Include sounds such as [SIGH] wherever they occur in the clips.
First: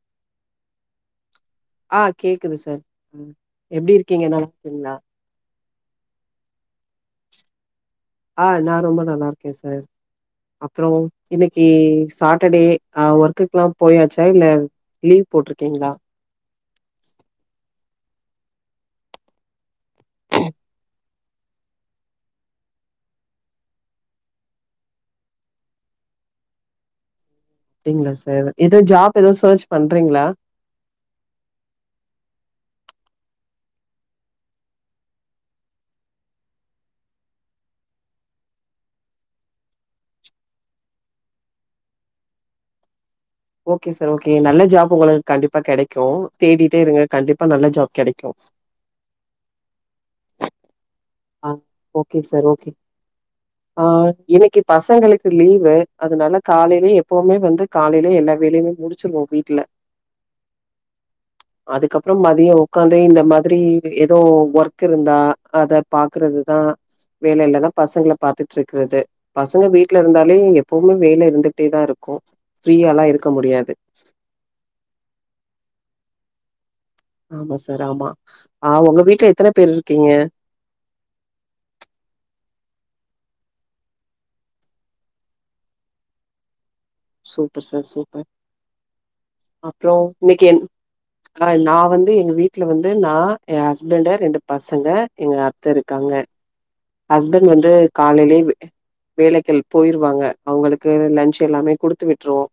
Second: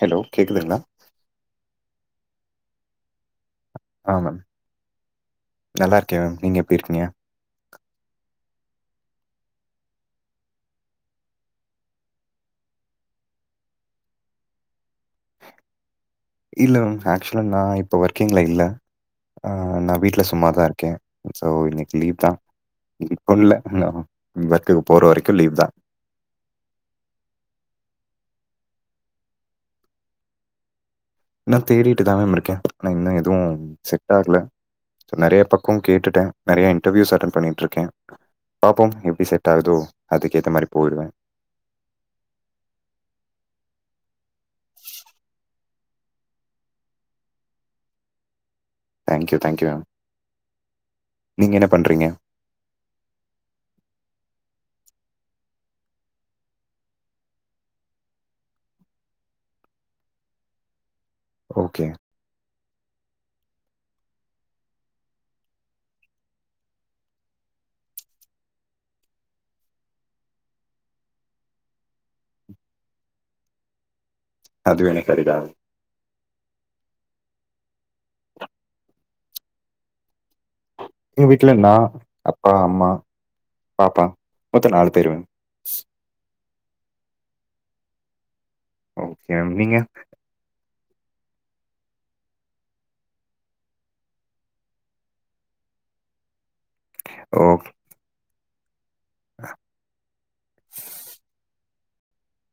Hello கேக்குதுங்களா? ஆ கேக்குது சார் ம். எப்டி ஆ இருக்கீங்க மேம். நல்லா இருக்கீங்களா? நல்லா இருக்கே மேம் நீங்க எப்டி இருக்கீங்க? ஆ நா ரொம்ப நல்லா இருக்கே சார். அப்றோ இன்னக்கி சாட்டர்டே ஆ ஒர்க்குக்கு எல்லா போயாச்சா இல்ல லீவ் போட்ருக்கீங்களா? இல்ல மேம் ஆக்சுவலா நான் இப்ப ஒர்க்கிங்ல இல்ல. ஆ நா வீட்ல சும்மாதா இருக்கே. சோ இன்னக்கி லீவ்தா இப்ப இல்ல நா ஒர்க்குக்கு போற வரைக்கு லீவ்தா. அப்டிங்ளா சார் எதோ ஜாப் எதோ சர்ச் பண்றீங்களா? இன்னா தேடிட்டுதா மேம் இருக்கே. ஆனா இன்னு எதுவு செட் ஆகல. நெறைய பக்கோ கேட்டுட்டே நெறைய இன்டர்வியூஸ் அட்டன் பண்ணிட்ருக்கே. பாப்போம் எப்டி செட் ஆகுதோ அதுக்கேத்த மாரி போயிருவே. ஓகே சார் ஓ கே நல்ல ஜாப் உங்களுக்கு கண்டிப்பா கெடைக் கு தேடிட்டே இருங்க கண்டிப்பா நல்ல ஜாப் கெடைக்கு. Thank you thank you ma'am. ஆ நீங்க என்ன பண்றீங்க? ஓகே சார் ஓகே ஆ எனக்கு இப் பசங்களுக்கு லீவு அதனால காலையிலயே எப்பவுமே வந்து காலையிலயே எல்லா வேலையுமே முடிச்சிருவோ வீட்ல. ஓகே. அதுக்கப்றம் மதியோ உக்காந்து இந்த மாதிரி எதோ ஒர்க் இருந்தா அத பாக்குறதுதா வேல இல்லனா பசங்கள பாத்துட்ருக்கிறது. பசங்க வீட்ல இருந்தாலே எப்பவுமே வேல இருந்துக்ட்டேதா இருக்கு ஃப்ரீயா எல்லா இருக்க முடியாது. அதுவே [UNINTELLIGIBLE] ஆமா சார் ஆமா. ஆ உங்க வீட்ல எத்தன பேர் இருக்கீங்க? எங்க வீட்ல நா அப்பா அம்மா பாப்பா மொத்தோ நாலு பேரு ma'am. Super sir super. Okay ma'am. நீங்க? அப்றோ இன்னைக்கி என் ஆ நா வந்து எங்க வீட்ல வந்து நா ஏன் ஹஸ்பண்டு ரெண்டு பசங்க எங்க அத்த இருக்காங்க. ஓ ஹஸ்பண்ட் வந்து காலையிலயே வெ வேலைகள் போயிருவாங்க. அவங்களுக்கு லன்ச் எல்லாமே குடு த்து விட்ருவோ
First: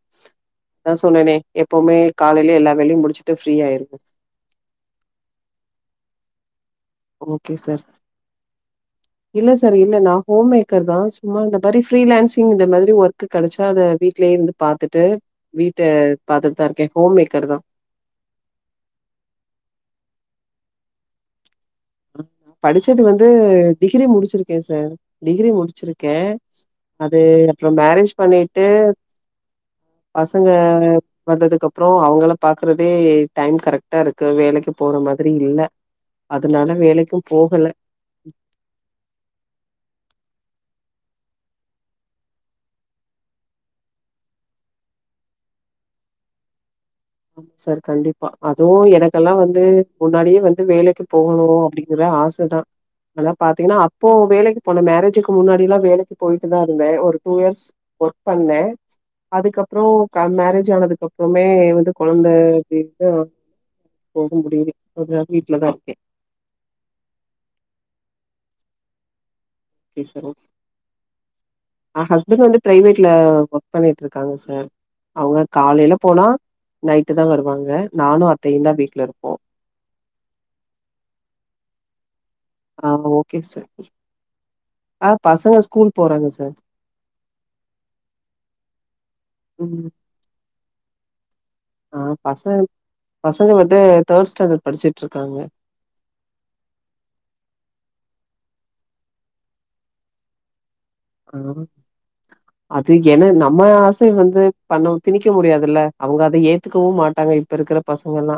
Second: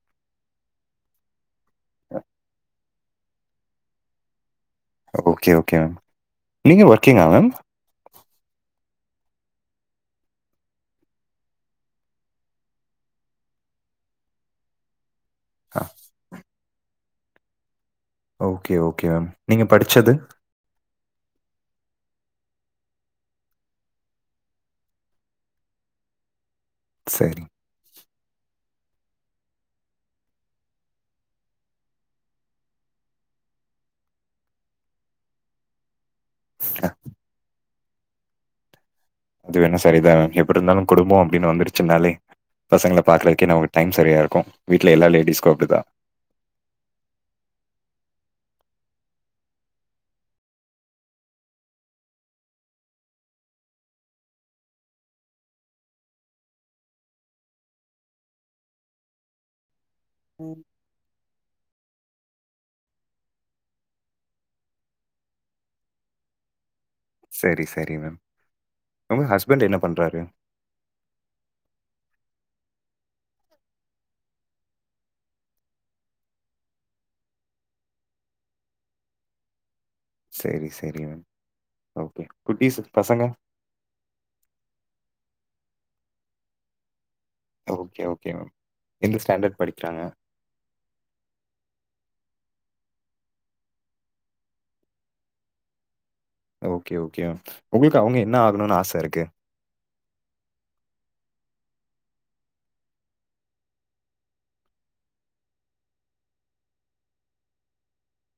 அதா சொன்னனே எப்பமே காலையிலயே எல்லா வேலையு முடிச் சுட்டு ஃப்ரீ ஆயிருவே. Okay okay ma'am. நீங்க ஒர்க்கிங்கா மேம்? ஓகே சார் இல்ல சார் இல்ல நா ஹோம் மேக்கர்தா. சும்மா இந்த மாரி ஃப்ரீலான்சிங் இந்த மாதிரி ஒர்க் கெடைச்சா அத வீட்லயே இருந்து பாத்துட்டு வீட்ட அ பாத்து தா இருக்கே ஹோம்மேக்கர்தா. ஓகே ஓகே மேம் நீங்க படிச்சது படிச்சது வந்து டிகிரி முடிச்சிருக்கேன் சார் டிகிரி முடிச்சிருக்கேன் அது சரி. அப்புறம் மேரேஜ் பண்ணிட்டு பசங்க வந்ததுக்கப்ரோ அவங்கள பாக்குறதே டைம் கரெக்ட்டா இருக்கு வேலைக்கு போற மாதிரி இல்ல னால வேலைக்கும் போகல [INAUDIBLE] அது வேணும் சரிதா மேம் எப்டி இருந்தாலும் குடும்போ அப்டின்னு வந்துருச்சுனாலே பசங்கள பாக்குறதுக்கே நமக்கு டைம் சரியா இருக்கும் வீட்ல எல்லா லேடிஸ்க்கும் அப்டிதா சார் கண்டிப்பா அதுவும் எனக்கெல்லாம் வந்து முன்னாடியே வந்து வேலைக்கு போகணும் அப்டிங்கற ஆசதான் ஆனா பாத்தீங்கன்னா அப்போ வேலைக்கு போனே மேரேஜுக்கு முன்னாடிலா வேலைக்கு போயிட்டு தான் இருந்தேன் ஒரு டூ இயர்ஸ் ஒர்க் பண்ணேன் அதுக்கப்ரோ மேரேஜ் ஆனதுக்கு அப்றமே வந்து கொழந்த [UNINTELLIGIBLE] போக முடியுது கொஞ்ச நாள் வீட்லதான் இருக்கேன் சரி சரி மேம் உங்க ஹஸ் ஓகே சார் ஓகே ஆ ஹஸ்பண்ட் வந்து ப்ரைவேட்ல ஒர்க் பண்ணிட்ருக்காங்க சார் அவங்க காலையில போனா நைட்டு தான் வருவாங்க நானு அத்தயும் தான் வீட்ல இருப்போம் சரி சரி மேம் ஓகே குட்டீஸ் பசங்க? ஓகே சார் ஆ பசங்க ஸ்கூல் போறாங்க சார் ஓகே ஓகே மேம் எந்த ஸ்டாண்டர்ட் படிக்கிறாங்க பசங் பசங்க வந்து தேர்ட் ஸ்டாண்டர்ட் படிச்சுட்ருக்காங்க ஓகே ஓகே மேம் உங்ளுக்கு அவுங்க என்ன ஆகணுன்னு ஆச இருக்கு ஹா அது என நம்ம ஆச வந்து பண்ண திணிக்க முடியாதுல்ல அவுங்க அத ஏத்துக்கவும் மாட்டாங்க இப்ப இருக்கிற பசங்க எல்லா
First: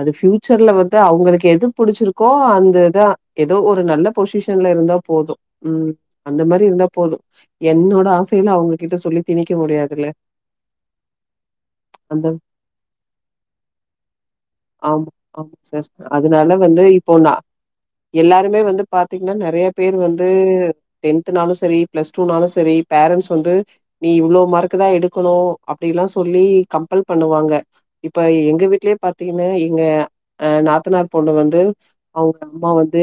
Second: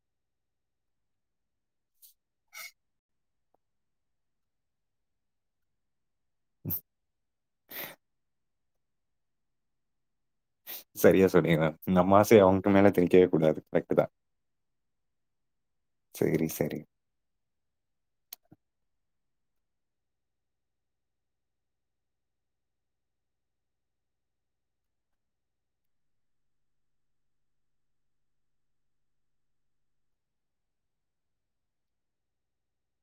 அது பியூச்சர்ல வந்து அவுங்களுக்கு எது புடிச்சிருக்கோ அந்ததா ஏதோ ஒரு நல்ல பொசிஷன்ல இருந்தா போதும் உம் அந்த மாரி இருந்தாப் என்னோட ஆச அவுங்ககிட்ட சொல்லி திணிக்க முடியாதுல்ல சரியா சொன்னீங்க மேம். நம்ம அந்த ஆசைய அவங்க மேல திணிக்கவே கூடாது. கரெக்ட்டு தான். ஆம் ஆமா சார் சரி, அதனால சரி. வந்து இப்போ நா எல்லாருமே வந்து பா த்தீங்கன்னா நறைய பேர் வந்து டென்த்னாலும் செரி ப்ளஸ்டூனாலும் செரி பேரன்ட்ஸ் வந்து நீ இவ்ளோ மார்க்தா எடுக்கணு அப்டியெல்லா சொல்லி கம்பல் பண்ணுவாங்க இப்ப எங்க வீட்லயே பாத்தீங்கன்னா எங்க அ நாத்தனார் பொண்ணு வந்து அவுங்க அம்மா வந்து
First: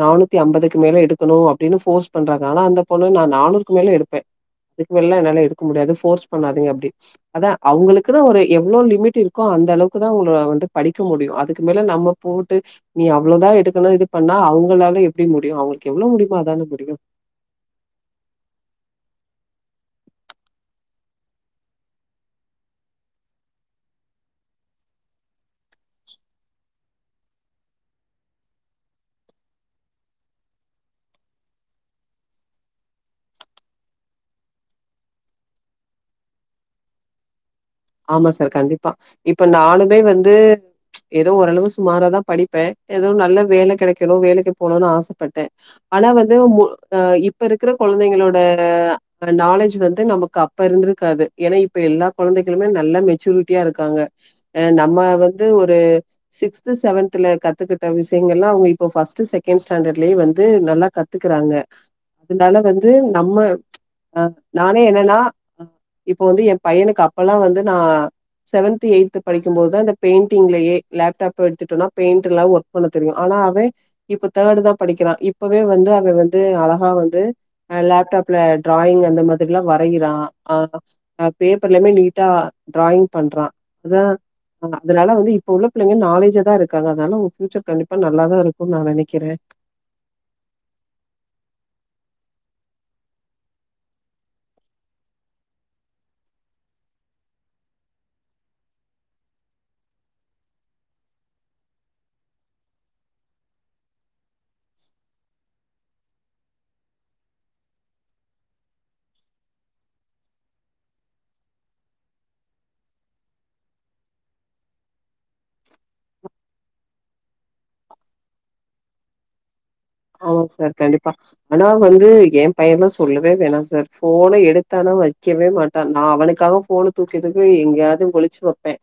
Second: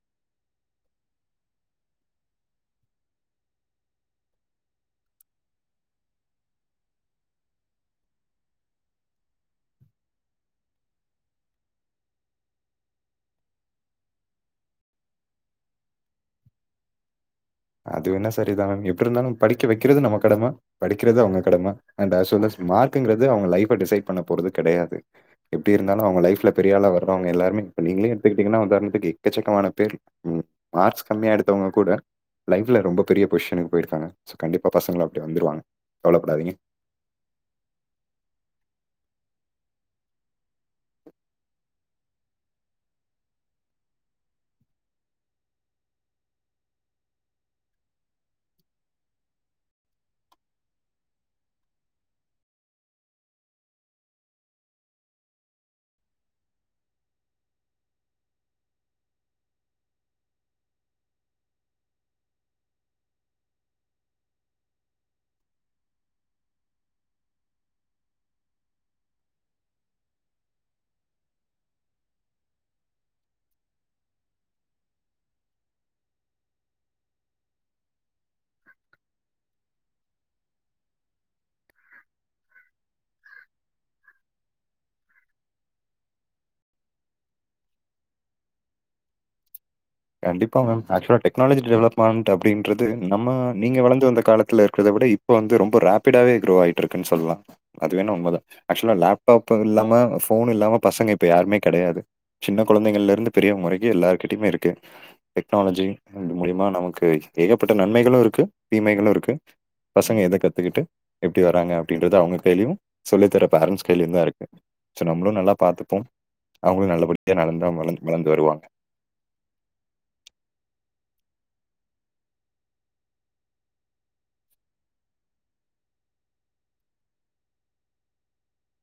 நானூத்தி அம்பதுக்கு மேல எடுக்கணும் அப்டின்னு போர்ஸ் பண்றாங்க ஆனா அந்த பொண்ணு நா நானூறுக்கு மேல எடுப்பேன் அதுக்கு மேலல்லா என்னால எடுக்க முடியாது ஃபோர்ஸ் பண்ணாதிங்க அப்டி அதான் அவுங்களுக்குன்னு ஒரு எவ்ளோ லிமிட் இருக்கோ அந்த அளவுக்குதான் உங்க வந்து படிக்க முடியும் அதுக்கு மேல நம்ம போட்டு நீ அவ்லோதா எடுக்கணும் இது பண்ணா அவுங்களால எப்டி முடியும் அவுங்களுக்கு எவ்ளோ முடியுமோ அதான முடியும் அது வேணா சரி தா மேம் எப்டி இருந்தாலும் படிக்க வெக்கிறது நம்ம கடம படிக்கிறது அவங்க கடம அண்ட் ஆஸ் வெல் ஆஸ் மார்க்குங்றது அவங்க லைஃப் அ டிசெட் பண்ண போறது கிடையாது எப்டி இருந்தாலும் அவங்க லைஃப்ல பெரியாலா வரவங்க எல்லாருமே இப்ப நீங்களே இப்டி இருக்கீங்கனா உதாரணத்துக்கு எக்கச்சக்கமான பேர் ம் மார்க்ஸ் கம்மியா எடுத்தவங்க கூட லைஃப்ல ரொம்ப பெரிய பொசிஷனுக்கு போயிருக்காங்க சோ கண்டிப்பா பசங்கல அப்டி வந்துருவாங்க கவளப்படாதீங்க ஆமா சார் கண்டிப்பா இப்ப நானுமே வந்து ஏதோ ஓரளவு சுமாராதான் படிப்பேன் ஏதோ நல்ல வேல கிடைக்கணும் வேலைக்கு போணுன்னு ஆசப்பட்டேன் ஆனா வந்து மூ அ இப்ப இருக்கற கொலந்தைங்களோட அ நாலேஜ் வந்து நமக்கு அப்ப இருந்திருக்காது ஏன்னா இப்ப எல்லா கொலந்தைக் எதிலுமே நல்லா மெச்சூரிட்டியா இருக்காங்க அ நம்ம வந்து ஒரு சிக்ஸ்த் செவன்த்தல கத்துக்கிட்ட விசயங்கலா அவுங்க இப்போ ஃபர்ஸ்ட் செகண்ட் ஸ்டாண்டர்ட்லயே வந்து நல்லா கத்துக்குறங்க அதனால வந்து நம்ம நானே என்னனா இப்போ வந்து என் பையனுக்க அப்போல்லா வந்து நா செவன்த் எய்த்து படிக்கும்போது தான் அந்த பெயிண்டிங்லயே லேப்டாப் எடுத்துட்டோம்னா பெயிண்ட் எல்லா ஒர்க் பண்ண தெரியும் ஆனா அவே இப்ப தேர்டு தான் படிக்கிறான் இப்பவே வந்து அவ வந்து அழகா வந்து லேப்டாப்ல டிராயிங் அந்த மாதிரி எல்லா வரையிறான் ஆ பேப்பர்லயுமே நீட் நீட்டா டிராயிங் பண்றான் அதான் ஹ அதனால வந்து இப்ப உள்ள புள்லைங்க நாலேஜா தா இருக்காங்க அதனால உங்க பியூச்சர் கண்டிப்பா நல்லாதா இருக்கும்னு நா நனக்கிறேன் கண்டிப்பா மேம் ஆக்சுலா டெக்னாலஜி டெவலப்மெண்ட் அப்டின்றது நம்ம நீங்க வளர்ந்து வந்த காலத்துல இருக்கதை விட இப்போ வந்து ரொம்ப ராப்பிடாவே குரோ ஆகிட்டு இருக்குன்னு சொல்லாம் அது வேணா உண்ம தா ஆக்சுவலா லேப்டாப் இல்லாம ஃபோன் இல்லாம பசங்க இப்போ யாருமே கிடையாது சின்ன குழந்தைகல்ல இருந்து பெரியோங்க வரைக்கு எல்லார்கிட்டயுமே இருக்கு டெக்னாலஜி மூலியமா நமக்கு ஏகப்பட்ட நன்மைகளும் இருக்கு தீமைகளும் இருக்கு பசங்க எத கத்துக்கிட்டு எப்டி வராங்க அப்டின்றது அவுங்க கைலியும் சொல்லி தர பேரன்ட்ஸ் கைலியும் தா இருக்கு சோ நம்மளும் நல்லா பாத்தப்போம் அவுங்களும் நல்லபடியா நந்தா வளர்ந் வளர்ந்து வருவாங்க ஆமா சார் கண்டிப்பா ஆனா வந்து என் பையன்லா சொல்லவே வேணாம் சார் போனை எடுத்தானா வைக்கவே மாட்டான் நா அவுனுக்காக போன தூக்கி-துக்கி எங்கேயாவது ஒளிச்சு வைப்பேன்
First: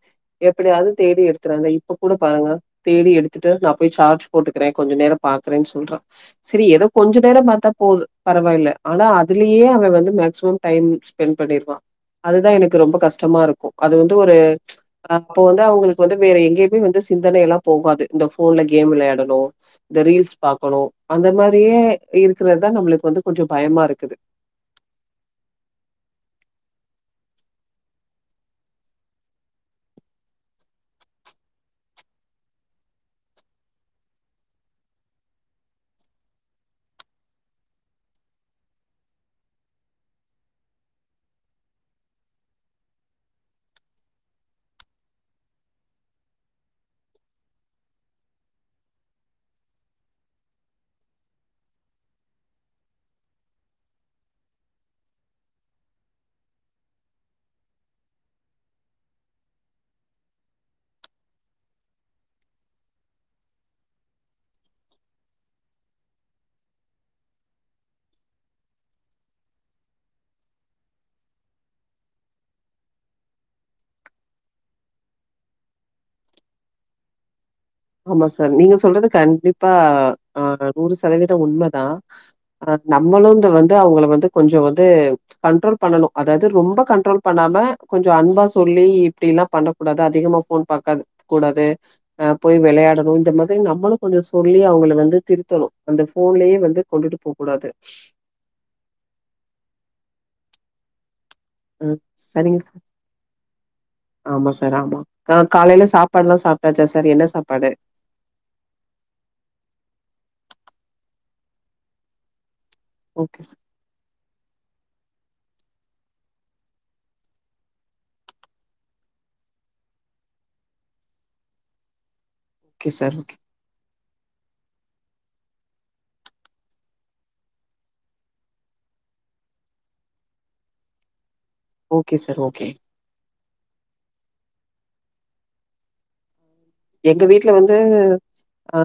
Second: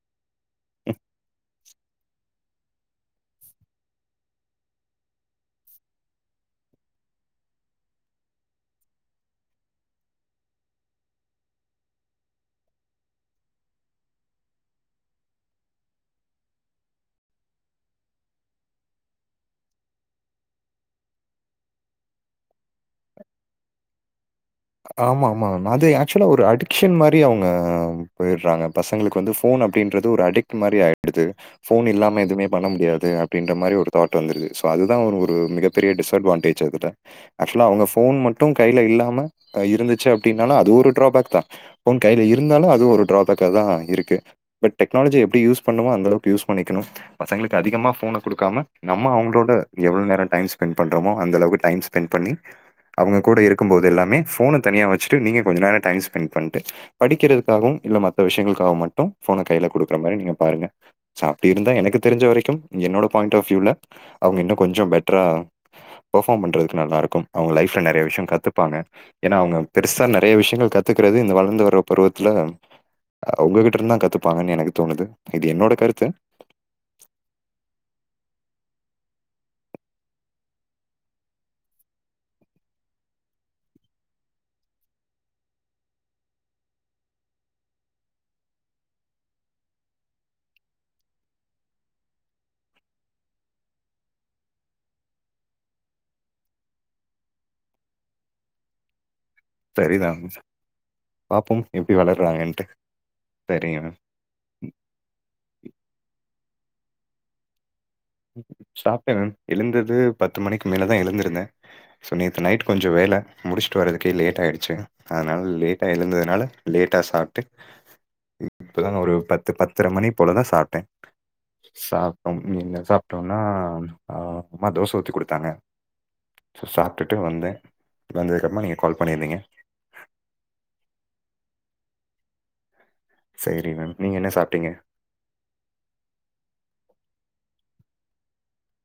எப்டியாவது தேடி எடுத்துறேன் இப்ப கூட பாருங்க தேடி எடுத்துட்டு நான் போய் சார்ஜ் போட்டுக்கிறேன் கொஞ்சம நேரம் பாக்குறேன்னு சொல்றான் செரி ஏதோ கொஞ்ச நேரம் பாத்தா போ பரவாயில்ல ஆனா அதுலயே அவ வந்து மேக்சிமம் டைம் ஸ்பெண்ட் பண்ணிருவான் அதுதான் எனக்கு ரொம்ப கஷ்டமா இருக்கும் அது வந்து ஒரு ஹ அப்போ வந்து அவுங்களுக்கு வந்து வேற எங்கேயுமே வந்து சிந்தனைய எல்லாம் போகாது இந்த போன்ல கேம் விளையாடணும் இந்த ரீல்ஸ் பாக்கணும் அந்த மாரியே இருக்கறது தா நம்மளுக்கு வந்து கொஞ்ச பயமா இருக்குது ஆமா-ஆமா அது ஆக்சுவலா ஒரு அடிக்ஷன் மாதிரி அவுங்க போயிடுறாங்க பசங்களுக்கு வந்து போன் அப்டின்றது ஒரு அடிக்ட் மாரி ஆயிடுது போன் இல்லாம எதுவுமே பண்ண முடியாது அப்டின்ற மாதிரி ஒரு தாட் வந்துடுது ஸோ அதுதான் ஒரு ஒரு மிகப்பெரிய டிஸ்அட்வான்டேஜ் அதுல ஆக்சுவலா அவுங்க போன் மட்டும் கையில இல்லாம ஹ இருந்துச்சு அப்டின்னாலும் அது ஒரு ட்ராபேக் தா போன் கையில இருந்தாலும் அது ஒரு டிராபேக் தா இருக்கு பட் டெக்னாலஜி எப்டி யூஸ் பண்ணுமோ அந்த அளவுக்கு யூஸ் பண்ணிக்கணும் பசங்களுக்கு அதிகமா போன்ன கொடுக்காம நம்ம அவுங்களோட எவ்ளவு நேரம் டைம் ஸ்பெண்ட் பண்றோமோ அந்த அளவுக்கு டைம் ஸ்பெண்ட் பண்ணி அவுங்க கூட இருக்கும் போது எல்லாமே போன்ன தனியா வச்சுட்டு நீங்க கொஞ்ச நேரம் டைம் ஸ்பெண் பண்ணிட்டு படிக்கிறதுக்காகவும் இல்ல மற்ற விசயங்களுக்காகவும் மட்டும் போன்ன கையில கொடுக்குற மாதிரி நீங்க பாருங்க சோ அப்டி இருந்தா எனக்கு தெரிஞ்ச வரைக்கும் என்னோட பாயிண்ட் ஆஃப் வியூல அவுங்க இன்னும் கொஞ்சம் பெட்டரா பர்பாம் பண்றதுக்கு நல்லா இருக்கும் அவுங்க லைப்ல நறைய விசயம் கத்துப்பாங்க ஏனா அவுங்க பெருசா நறைய விசயங்கள் கத்துக்கிறது இந்த வளர்ந்து வர பருவத்துல உங்ககிட்ட இருந்தான் கத்துப்பாங்கன்னு எனக்கு தோணுது இது என்னோட கருத்து ஆமா சார் நீங்க சொல்றது கண்டிப்பா ஹா நூறு சதவீதம் உண்மதான் ஹா நம்மளும் வந்து அவுங்கள வந்து கொஞ்ச வந்து கண்ட்ரோல் பண்ணணும் அதாவது ரொம்ப கண்ட்ரோல் பண்ணாம கொஞ்ச அன்பா சொல்லி இப்டி எல்லாம் பண்ண கூடாது அதிகமா போன் பாக்க கூடாது ஹா போய் வெளையாடணு இந்த மாதிரி நம்மளு கொஞ்ச சொல்லி அவுங்கள வந்து திருத்தணு. அந்த ஃபோன்லயே வந்து கொண்டுட்டு போக்கூடாது. செரிதா. ம் சரிங்க சார். சரிங்க மேம். ஆமா சார் ஆமா. கா காலையில சாப்பாடல்லா சாப் ட்டாச்சா சார் என்ன சாப்பாடு? ம் சாப்ட்டே மேம். எழுந்தது பத்து மணிக்கு மேலதா எழுந்திருந்தே. சோ நேத்து நைட் கொஞ்சோ வேல ஓகே சார். முடிச்சுட்டு வரதுக்கே லேட் ஆயிடுச்சு. அதனால லேட்டா எழுந்ததுனால லேட்டா சாப்ட்டு இ இப்பதா ஒரு பத்து பத்தர மணி போலதா சாப்ட்டே சா ஓகே [UNINTELLIGIBLE] சார். ஓகே. ட்டோனா ஆ அம்மா தோச ஊத்தி குடுத்தாங்க. சோ சாப்ட்டுட்டு வந்தே. வந்ததுக்கப்பறமா நீங்க கால் பண்ணியிருந்தீங்க. Okay sir okay. சேரி மேம் நீங்க என்ன சாப்ட்டீங்க? எங்க வீட்ல வந்து ஆ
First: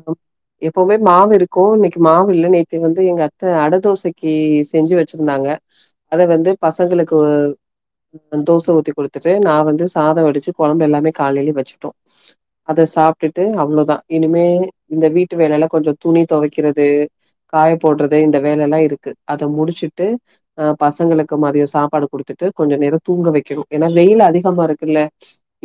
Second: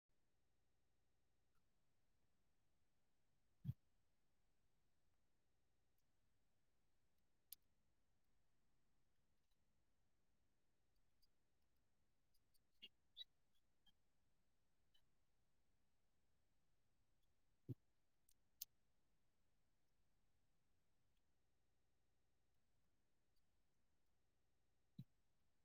எப்பவுமே மாவு இருக்கு இன்னக்கி மாவு இல்ல. நேத்து வந்து எங்க அத்த அட தோசைக்கி செஞ்சு வச்சிருந்தாங்க. அத வந்து பசங்களுக்கு தோச ஊத்தி குடுத்துட்டு நா வந்து சாதோ வடிச்சு கொழம்பு எல்லாமே காலையிலயே வச்சுட்டோ. அத சாப்ட்டுட்டு அவ்ளோதா இனிமே இந்த வீட்டு வேலைல்லா கொஞ்சோ துணி தொவைக்கிறது காயப் போடுறது இந்த வேலைல்லா இருக்கு. அத முடிச்சுட்டு அ பசங்களுக்கு மதியோ சாப்பாடு குடுத்துட்டு கொஞ்ச நேரோ தூங்க வைக்கணு. ஏன்னா வெயில் அதிகமா இருக்குல்ல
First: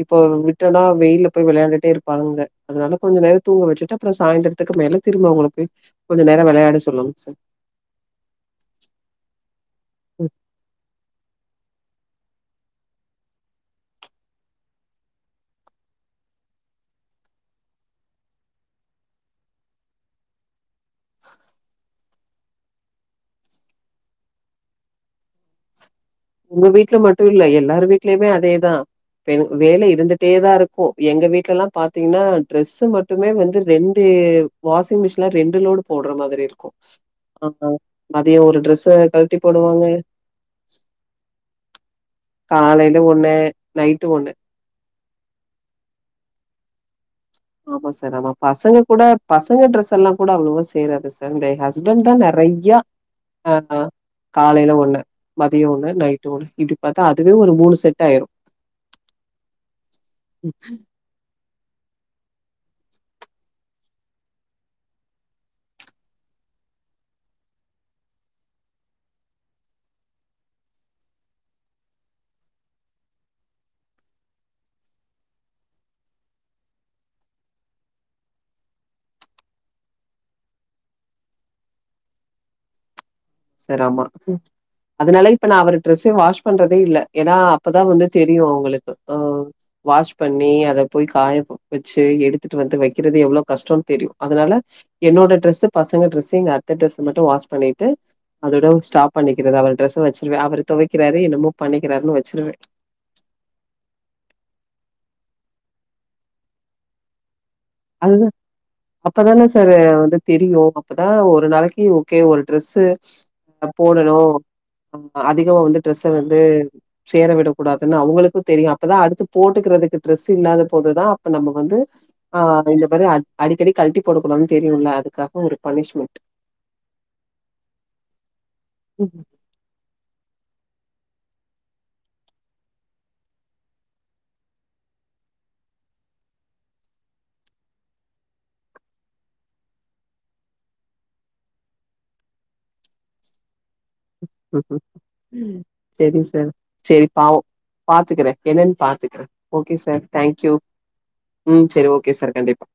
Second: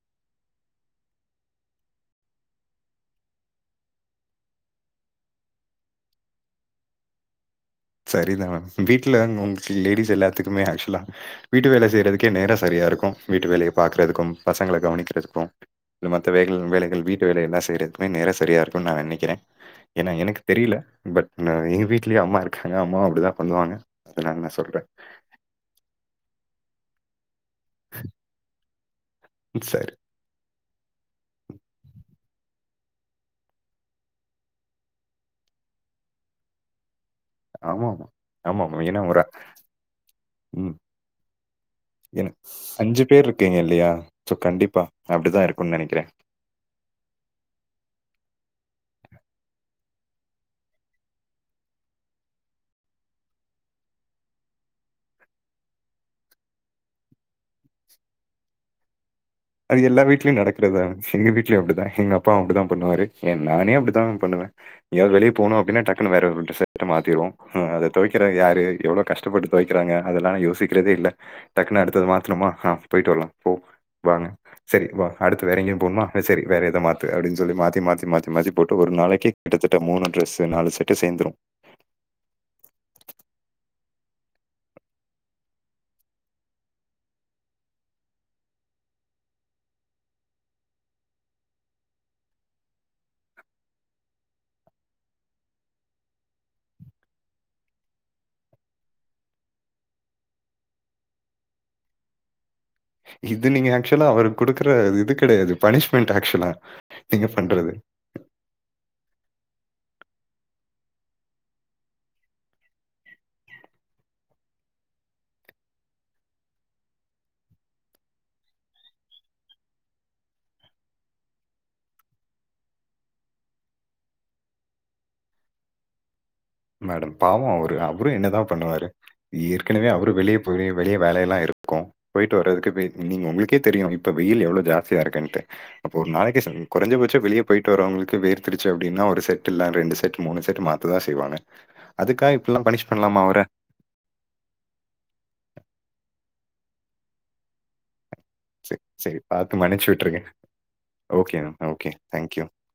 இப்போ விட்டோன்னா வெயில்ல போய் வெளையாண்டுட் டு இருப்பாங்க. அதனால கொஞ்ச நேர தூங்க வச்சுட்டு அப்றோ சாய்ந்திரத்துக்கு மேல திரும்ப அவங்கள போய் கொஞ்ச நேரோ வெளையாட சொல்லணுங் சார். சரிதா மேம் வீட்ல அங்க உங் ளுக்கு லேடிஸ் எல்லாத்துக்குமே ஆக்சுவலா வீட்டு வேல செய் யறதுக்கே நேரோ சரியா இருக்கு. வீட்டு வேலைய பாக்கறதுக்கும் பசங்கள கவனிக்கிறதுக்கு இல்ல மத்த வேகள் வேலைகள் வீட்டு வேலைல்லா செய்றதுக்கே நேரோ சரியா இருக்குன்னு நா நெனைக்கிறே ஏன்னா எனக்கு தெரியல பட் நா எங்க வீட்லயு அம்மா இரு க்காங்க அம்மா அப்டிதா பண்ணுவாங்க அதனால நா சொல்றே. உங்க வீட்ல ம ட்டு இல்ல எல்லார் வீட்லயுமே அதேதா. பெ வேல சரி. இருந்துட்டேதா இருக்கு. எங்க வீட்லல்லா பாத்தீங்கன்னா ட்ரெஸ் மட்டுமே வந்து ரெண்டு வாஷிங் மிஷின்ல ரெண்டு லோடு போடுற மாதிரி இருக்கு. ஆ ஆ ஆமாமா. மதியோ ஒரு ஆமாமா. ட்ரெஸ்ஸ ஏன்னா ஒரு கழட்டி போடுவாங்க ம். ஏன்னா காலையில அஞ்சு பேர் ஒண்ணு இருக்கீங்க இல்லையா? நைட்டு ஒண்ணு சோ கண்டிப்பா அப்டிதா இருக்குன்னு நெனைக்கிறே. ஆமா சார் ஆமா. பசங்க கூட பசங்க ட்ரெஸ் எல்லா கூட அவ்வளவா சேராது சார். இந்த ஹஸ்பண்ட்தா நெறையா ஆ ஆ காலைல ஒண்ணு மதியோ ஒண்ணு நைட்டு ஒண்ணு இப்டி பாத்தா அதுவே ஒரு மூணு செட் ஆயிரு. அது எல்லா வீட்லயு நடக்கறதுதான எங்க வீ ட்லயு அப்டிதா எங்க அப்பாவு அப்டிதா பண்ணுவாரு. ஏன் நானே அப்டிதா பண்ணுவே. எங்கயாது வெளிய போகணு அப்டின்னா டக்குனு வேற ஒரு ட்ரெஸ்ஸு எடுத்து அத மாத்திருவோ ஆ அத தொவைக்கிறது யாரு எவ்ளோ கஷ்டப்பட்டு தொவைக்கிறாங்க அதெல்லா நா யோசிக்கிறதே இல்ல. டக்குனு அடுத்தது மாத்துனமா ஆ போயிட்டு வரலா போ வாங்க சரி வா அடுத்து வேற எங்கயு போணுமா அ சரி வேற எதா மாத்து அப்டின்னு சொல்லி மாத்தி மாத்தி மாத்தி மாத்தி போட்டு ஒரு நாளைக்கி கிட்டத்தட்ட மூணு ட்ரெஸ்ஸு நாலு செட்டு சேந்துரு. சார் ஆமா. ஹும் அதனால இப்ப நா அவர் டிரஸ்ஸ வாஷ் பண்றதே இல்ல. ஏன்னா அப்பதா வந்து தெரியு அவங்களுக்கு ஆ வாஷ் பண்ணி அத போய் காய வச்சு எடுத்துட்டு வந்து வைக்கறது எவ்ளோ கஷ்டோன்னு தெரியு அதனால என்னோட டிரெஸ்ஸு பசங்க டிரெஸ்ஸு எங்க அத்த டிரெஸ் மட்டு வாஷ் பண்ணிட்டு அதோட ஸ்டாப் பண்ணிக்கிறது அவர் டிரெஸ்ஸ வச்சிருவே அவரு தொவைக்கிறாரு என்னமோ பண்ணிக்கிறாருன்னு வச்சிருவே. கெடையாது பனிஷ்மெண்ட் ஆக்சுவலா நீங்க பண்றது அதுதா அப்பதான சார் வந்து தெரியு. அப்பதா ஒரு நாளைக்கி ஓகே ஒரு ட்ரெஸ்ஸு ஆ போடணு ஆ அதிகமா வந்து ட்ரெஸ்ஸ வந்து சேர விடக் கூடாதுன்னு அவங்களுக்கு தெரியு அப்பதா அடுத்து போட்டுக்கறதுக்கு டிரெஸ் இல்லாத போதுதா அப்ப நம்ம வந்து ஆ இந்த மாரி அ அடிக்கடி கல்ட்டி போடக்கூடாதுனு தெரியுல்ல அதுக்காக ஒரு பனிஷ்மெண்ட். மேடம் பாவோ அவரு. அவரு என்னதா பண்ணுவாரு? ஏற்கனவே அவரு வெளிய எப்டியு வெளிய வேல எல்லா இருக்கு. போயிட்டு வர்றதுக்கு எப்டி நீங்க உங்களுக்கே தெரியு இப்போ வெயில் எவ்ளோ ஜாஸ்தியா இருக்குன்ட்டு. அப்போ ஒரு நாளைக்கி ச குறைஞ்சபட்சோ வெளிய போயிட்டு வரவங்களுக்கு வேர்த்திருச்சு அப்டின்னா ஒரு செட் இல்ல ரெண்டு செட் மூணு செட் மாத்ததா செய்வாங்க. அதுக்காக இப்டிலா பனிஷ் பண்ணலாமா அவர? செரி சார் செரி பாவோ பா த்துக்கறே என்னன்னு சரி, சரி. பாத்துக்கறே பார்த்து ஓகே மன்னிச்சு சார் விட்டுருங்க. Thank you okay ma'am. ம் சரி ஓகே சார் தேங்க் யூ. கண்டிப்பா.